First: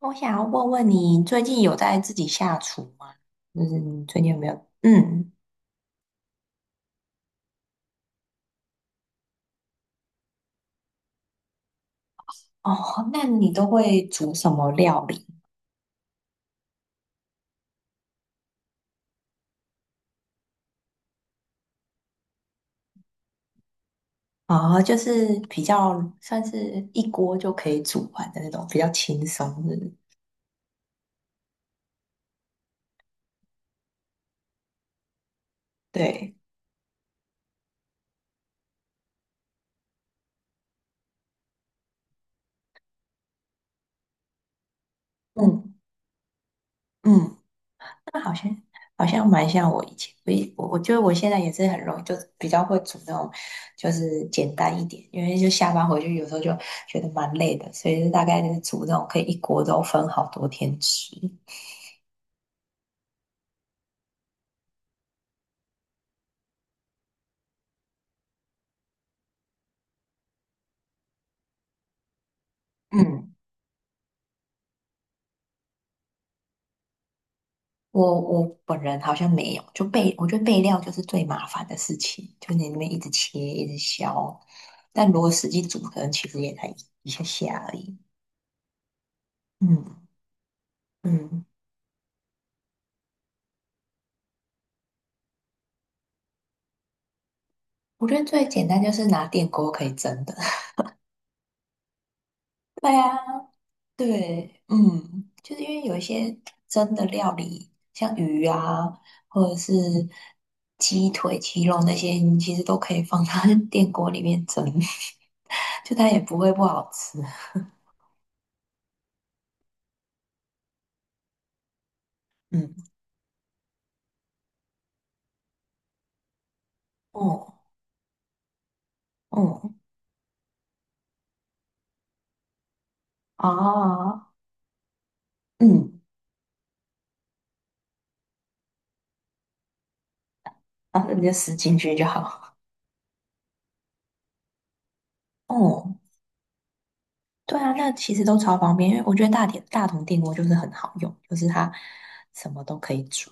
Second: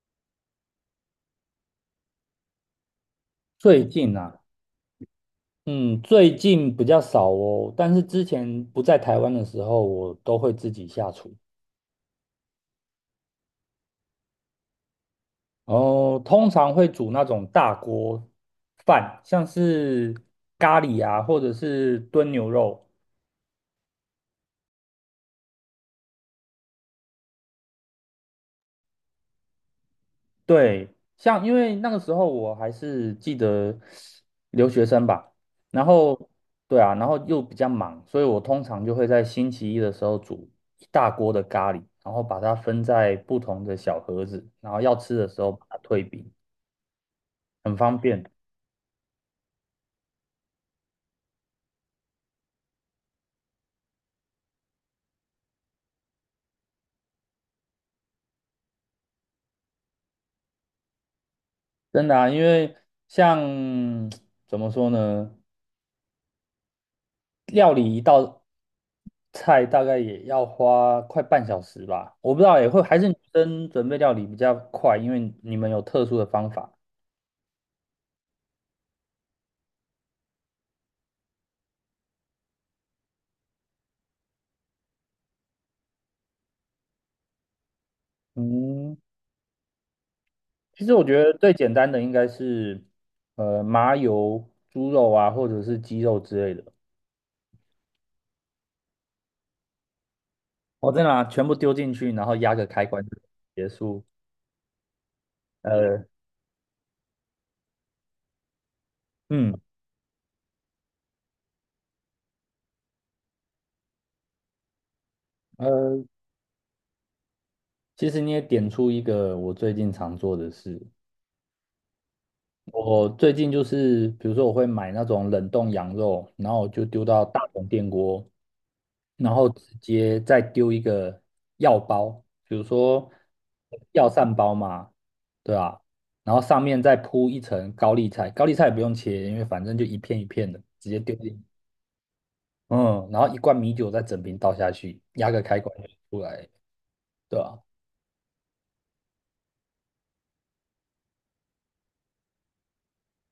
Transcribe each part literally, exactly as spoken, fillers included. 我想要问问你，最近有在自己下厨吗？就是最你近最近有啊，没有？嗯，嗯，最近比较少哦，但是之前不在台湾的时候，我都会自己下厨。哦，那你都会煮什么料理？然后通常会煮那种大锅饭，像是咖喱啊，或者是炖牛肉。哦，就是比较算是一锅就可以煮完的那种，比较轻松的。对，像因为那个时候我还是记得留学生吧，然后对，对啊，然后又比较忙，所以我通常就会在星期一的时候煮一大锅的咖喱，然后把它分在不同的小盒子，然后要吃的时候把嗯它退冰，嗯，很方那便，好像好像蛮像我以前，我以我我觉得我现在也是很容易，就比较会煮那种，就是简单一点，因为就下班回去有时候就觉得蛮累的，所以就大概就是煮那种可以一锅都分好多天吃。真的啊，因为像 怎么说呢？料理一道菜大概也要花快半小时吧，我不知道也会还是女嗯，生准备料理比较快，因为你们有特殊的方法。我我本人好像没有，就备，我觉得备料就是最麻烦的事情，就你那边一直切，一直削，但如果实际煮，可能其实也才一一下下而已。嗯，嗯其实我觉得嗯，最简单的应该是呃麻油猪肉啊，或者是鸡肉之类的，我觉得最简单就是拿电锅可以蒸的。我再把全部丢进去，然后压个开对关就啊，结束。对，嗯，就是因为有一呃，些蒸的料理，像鱼啊，或嗯，者是鸡腿、鸡肉那些，你其实都可以放到 电锅里面蒸，就呃，它也不会不好吃。其实你也点出一个我最近常做的事，嗯，我最近就是，比如说我会买那种冷冻羊肉，然后就丢到大哦，同电锅，然后直哦。接再丢一个药包，比如说啊，药膳包嘛，对吧？嗯，然后上面再铺一层高丽菜，高丽菜也不用切，因为反正就一片一片的，直接然丢正你进就去死进去就好。嗯，然后一罐米酒再整瓶倒下去，压个开关就哦，出来，对对吧？啊，那其实都超方便，因为我觉得大铁大同电锅就是很好用，就是它什么都可以煮，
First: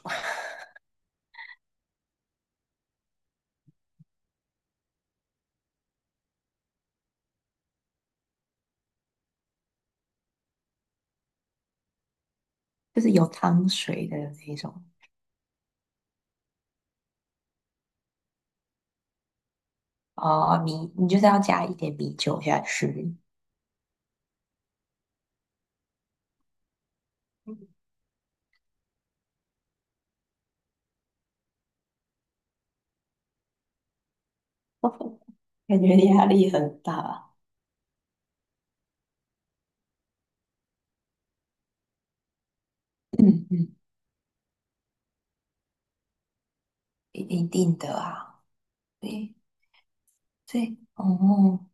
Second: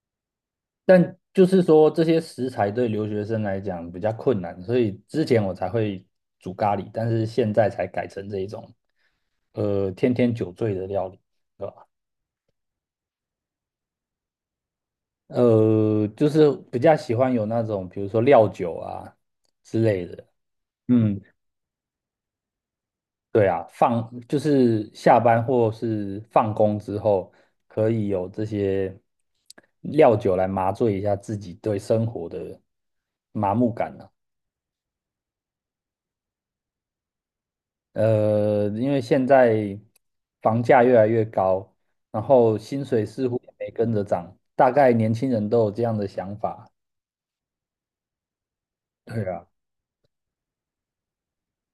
但就是说这些食材对留学生来讲比较困难，所以之前我才会煮咖喱，但是现在才改成这一种，呃，天天酒醉的料理，对吧？就是有汤水的那一种。呃，就是比较喜欢有那种，比如说料酒啊之类的。哦，米，你就嗯，是要加一点米酒下去，对啊，放就是下班或是放工之后，可以有这些料酒来麻醉一下自己对生活的麻木感啊。感觉压力很大。呃，因为现在房价越来越高，然后薪水似乎嗯也没嗯，跟着涨，大概年轻人都有这样的想法。一一定的啊，对对啊，对，哦，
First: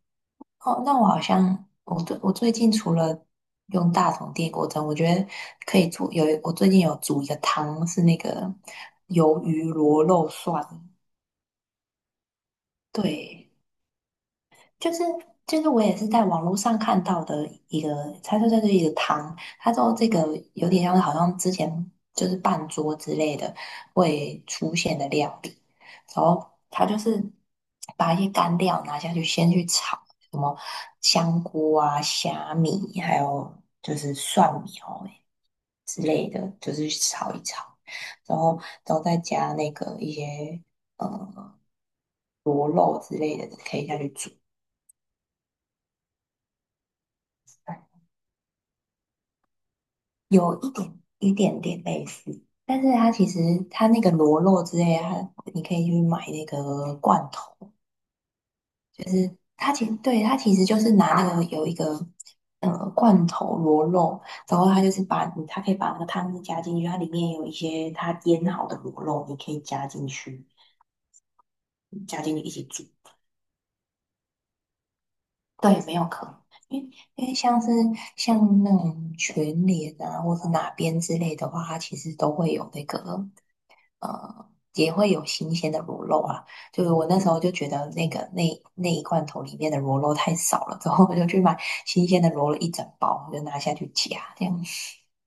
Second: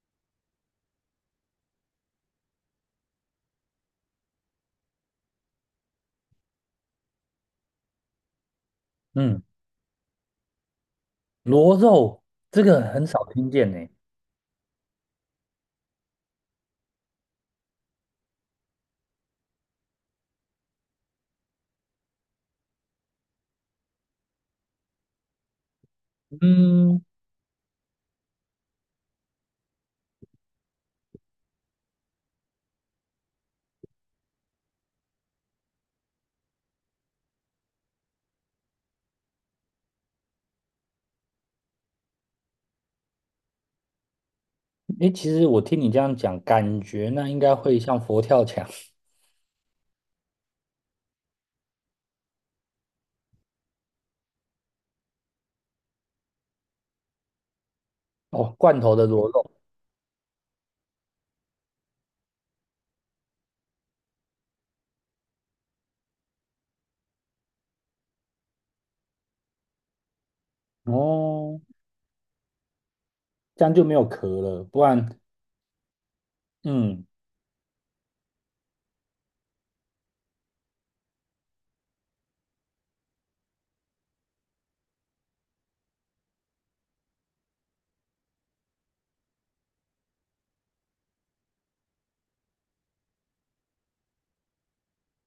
哦，那我好像我最我最近除了用大同电锅蒸，我觉得可以做有我最近有煮一个汤，是那个嗯，鱿鱼螺肉蒜，螺肉这个很少听对，见呢。就是就是我也是在网络上看到的一个，他说就是一个汤，他说这个有点像是好像之前就是半桌之类的会出现的料理，然后他就嗯，是把一些干料拿下去先去炒，什么香菇啊、虾米，还有就是蒜苗之类的，就是炒一炒，然后然后再加那个一些呃螺肉之类的可以下去煮。诶，其实我听你这样讲，感觉那应该会像佛跳墙。 有一点一点点类似，但是它其实它那个螺肉之类的它你可以去买那个罐头，哦，罐头的就螺是肉。它其实对它其实就是拿那个有一个呃罐头螺肉，然后它就是把它可以把那个汤汁加进去，它里面有一些它腌好的螺肉，你可以加进去，哦，加进去一起煮，这样就没有壳了，不然，对，没有壳，因为嗯，因为像是像那种全脸啊，或是哪边之类的话，它其实都会有那个呃，也会有新鲜的螺肉啊。就是我那时候就觉得那个那那一罐头里面的螺肉太少了，之后我就去买新鲜的螺肉一整包，我就拿下去夹这样。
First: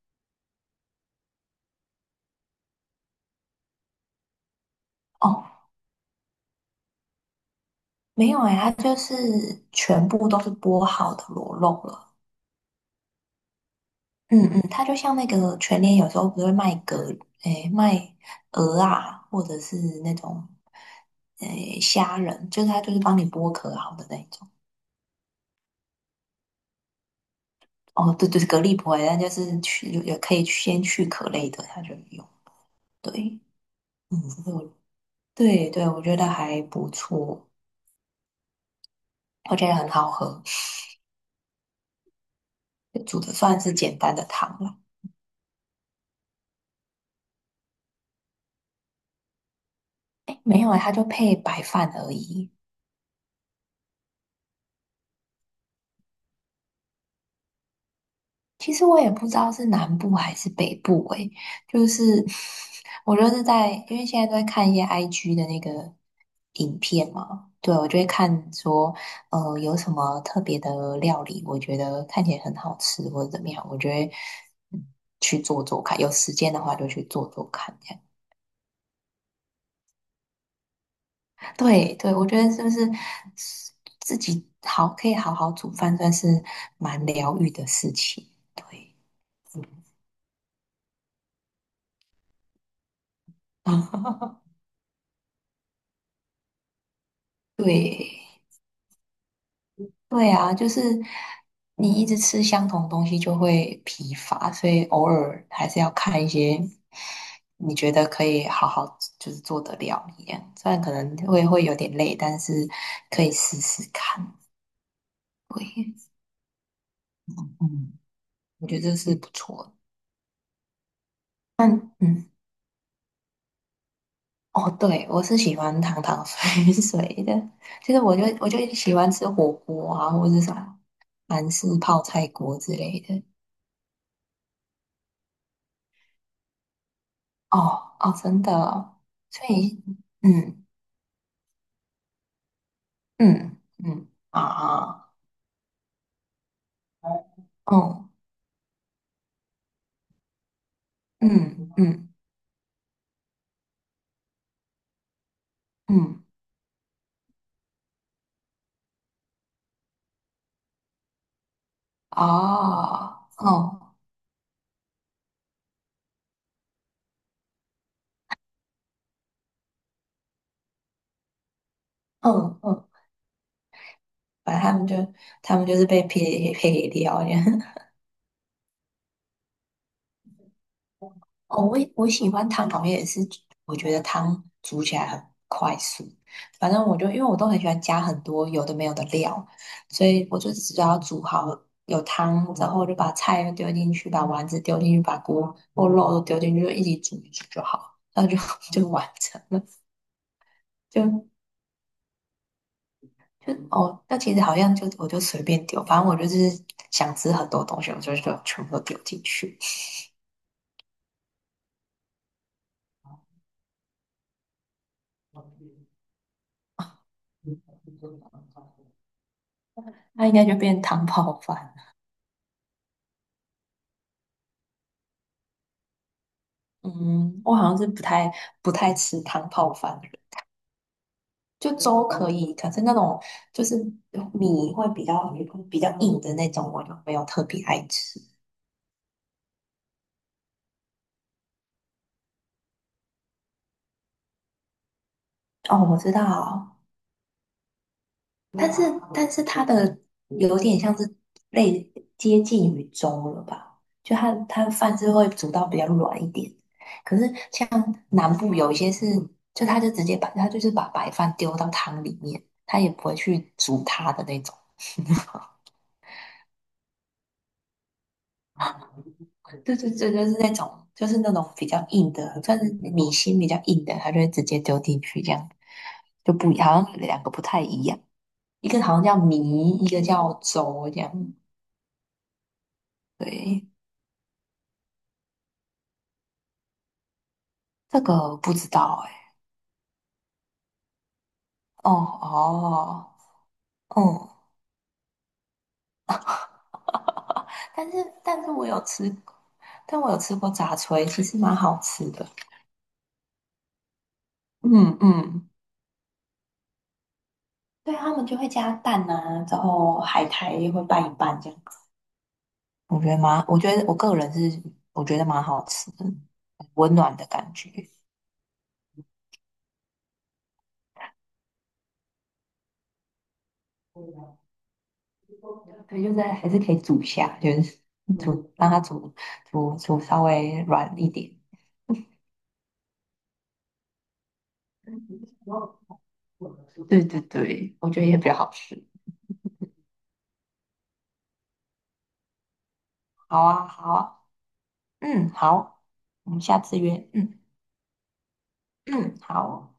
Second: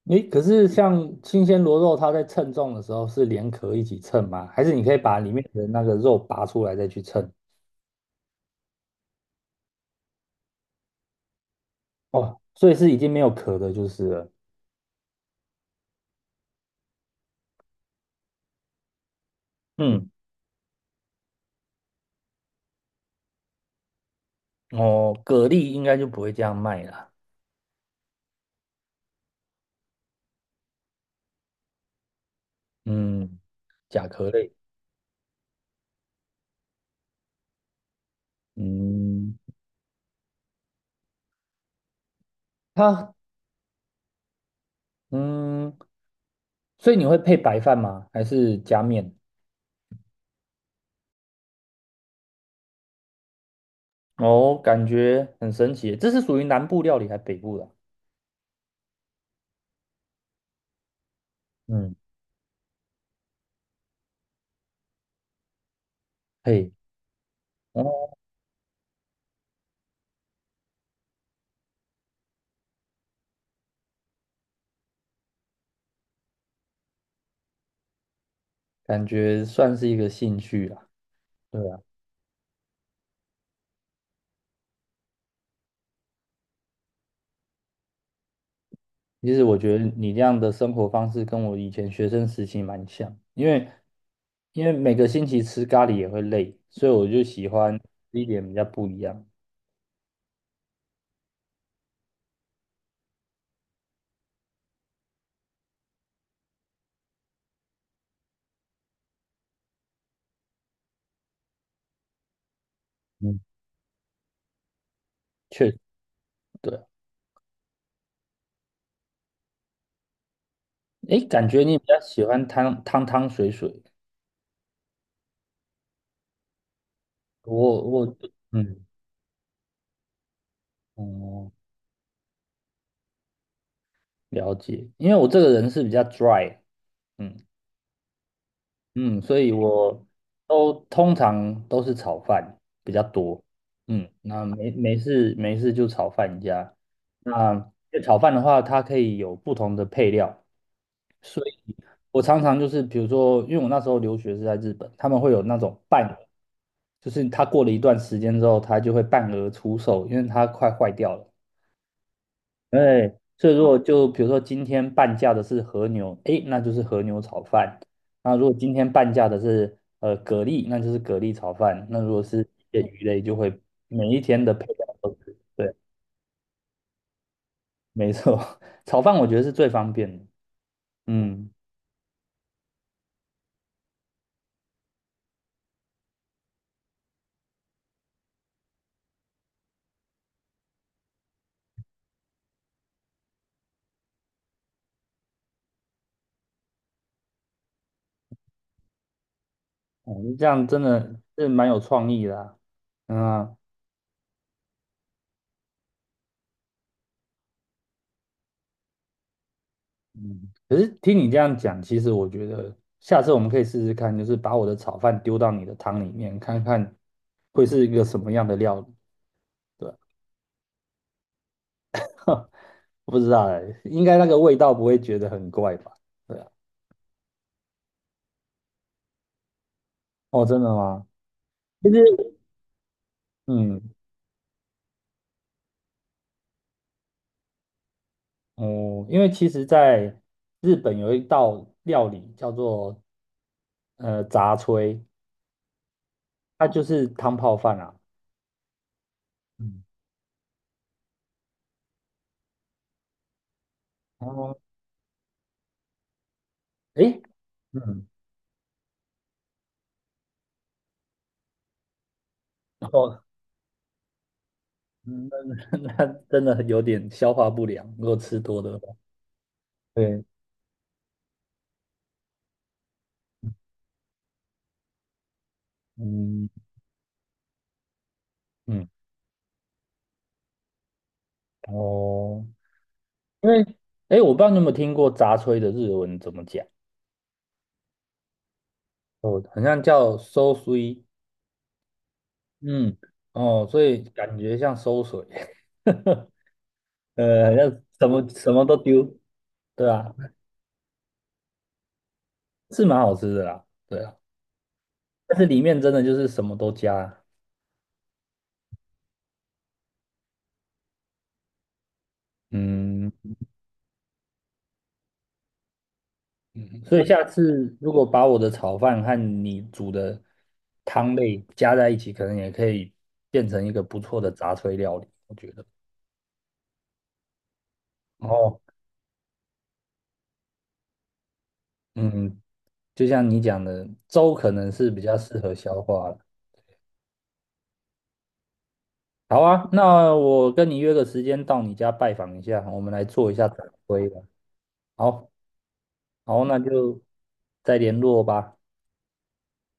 诶，可是像新鲜螺肉，它在称重的时候是连壳一起称吗？还是你可以把里面哦，的那个肉拔出来再去称？没有哎、它就是全部都是剥好的螺肉了。哦，所以是已经没有壳的，就是了。嗯嗯，它就像那个全联，有时候不是会卖蛤，诶，卖鹅啊，或者是嗯，那种诶虾仁，就是它就是帮你剥壳好的那一种。哦，蛤蜊应该就不会这样卖了。哦，对对，蛤蜊不会，但就是去也可以先去壳类的，它就有。嗯，对，甲嗯，这壳是类。我对对，我觉得还不错，嗯，我觉得很好喝，它煮的算是简单的汤了。嗯，所以你会配白饭吗？还是加面？诶，没有啊，它就配白饭而已。哦，感觉很神奇耶，这是属于南部料理还是北部的啊？其实我也不知道是南部还是北部诶，就嗯，是 我就是在，因为现在都在看一些 I G 的那个嘿，影片嘛，对，我就会哦，看说，呃，有什么特别的料理，我觉得看起来很好吃或者怎么样，我就得嗯去做做看，有时间的话就去做做看，这样。感觉算是一个兴趣啦。对啊，对对，我觉得是不是自己好可以好好煮饭，算是蛮疗愈的事情，对，其实我觉得你这样的生活方式跟我以前学生时期蛮像，因为嗯，因为每个星期吃咖喱也会累，所以我就喜 欢吃对。一点比较不一样。对啊，就是你一直吃相同东西就会疲乏，所以偶尔还是要看一些你觉得可以好好就是做的料理啊，虽然可能会会有点累，但是可以嗯，试试看。确实，对，对，嗯，我觉得这是不错的。诶，感觉你比较喜嗯，欢汤汤汤水水，哦，对，我是喜欢汤汤水 水的，我其实我我就我就嗯，喜欢吃火锅啊，或者是啥韩哦、式泡菜锅之类的。了解，因为我这个人是比较 dry，嗯，哦哦，真的哦，嗯，所所以以。我嗯，都通常都是炒饭比较多。嗯嗯，嗯啊那没没啊，事没事就炒饭加。那因为哦炒饭的话，它可以有不同的配料，所以嗯嗯我常常就是比如说，因为我那时候留学是在日本，他们会有那种半额，嗯就是它过了一段时间之后，它就会半额出售，因为它快坏掉了。哎，哦所以如果哦就比如说今天半价的是和牛，哎，那就是和牛炒饭。那如果今天半价的是呃蛤蜊，那就是蛤蜊炒饭。那如果是嗯一些嗯，鱼类，就会每一天的反配正他们料就都是他们对，就是被配配给料这样。没错。炒饭我觉得是最方便的。嗯，哦，我也我喜欢汤好像也是，我觉得汤煮起来很快速。反正我就因为我都很喜欢加很多有的没有的料，所以我就只要煮好有汤然后，我就把菜丢进去，把丸子丢进去，把锅或肉都丢进去，就一起煮一煮就好，那就 就完成了。哦，这样真的就。是蛮有创意的啊。嗯就啊，哦，那其实好像就我就随便丢，反正我就是想吃很多东西，我就就全部都丢进去，嗯，可是听你这样讲，其实我觉得下次我们可以试试看，就是把我的炒饭丢到你的汤里面，看看会是一个什么样的料理。对啊， 那应该就变汤泡饭了 我不知道哎，应该那个味道不会觉得很怪吧？对啊，嗯，我好像是不太不太吃汤泡饭的人，哦，真的吗？就其实，粥可以，可是那种就是嗯，米会比较比较硬的那种，我就没有特别爱吃。哦，因为其实在日本有一道料理叫做呃杂炊，哦，我知它道，就是汤泡饭啊。但是但是它嗯，的有点像是类接近于粥了吧？就它哦，它的饭是会煮到比较软一点，可诶，是像嗯，南部有一些是，就它就直接把它就是把白饭丢到汤里面，它然也不会后去煮它的那种。嗯 那 那真的有点消化不良，如果吃多的话。对对对，就对，是那种就是那种比较硬的，算是米心比较硬的，它就会直接丢进去，这样就不嗯好像两个不太一样，一个嗯，好像叫米，一个叫粥这样。哦，因为对，诶，我不知道你有没有听过杂炊的日文怎么讲。这个不知道哎、哦，好像叫 s o s u。 哦嗯，哦，哦，所以嗯，感觉像馊水，呃，好像但什是么但什是么我都有吃丢，对但我啊，有吃过炸炊，其实蛮好吃的。是蛮好吃的啦，对啊，嗯但是嗯，里面真的就是什么都加，对，他们就会加蛋啊，之后海苔会拌一拌这样子，我觉嗯，得蛮，我觉得我个人是我觉得蛮好吃的，很温所以暖下的感觉。次如果把我的炒饭和你煮的汤类加在一起，可能也可以变成一个不错的杂炊料理，我觉得。对，就是还是可以煮一下，就是煮哦，让它煮煮煮稍微软一点。嗯，就像你讲的，粥可能是比较适合消化的。对对对，我觉得也比较好吃。好啊，那我跟你约个时间到你家拜访一下，我们来做一好下展啊，好规吧。啊，好，嗯，好，我们好，那下次就约，嗯再联络吧。嗯，好。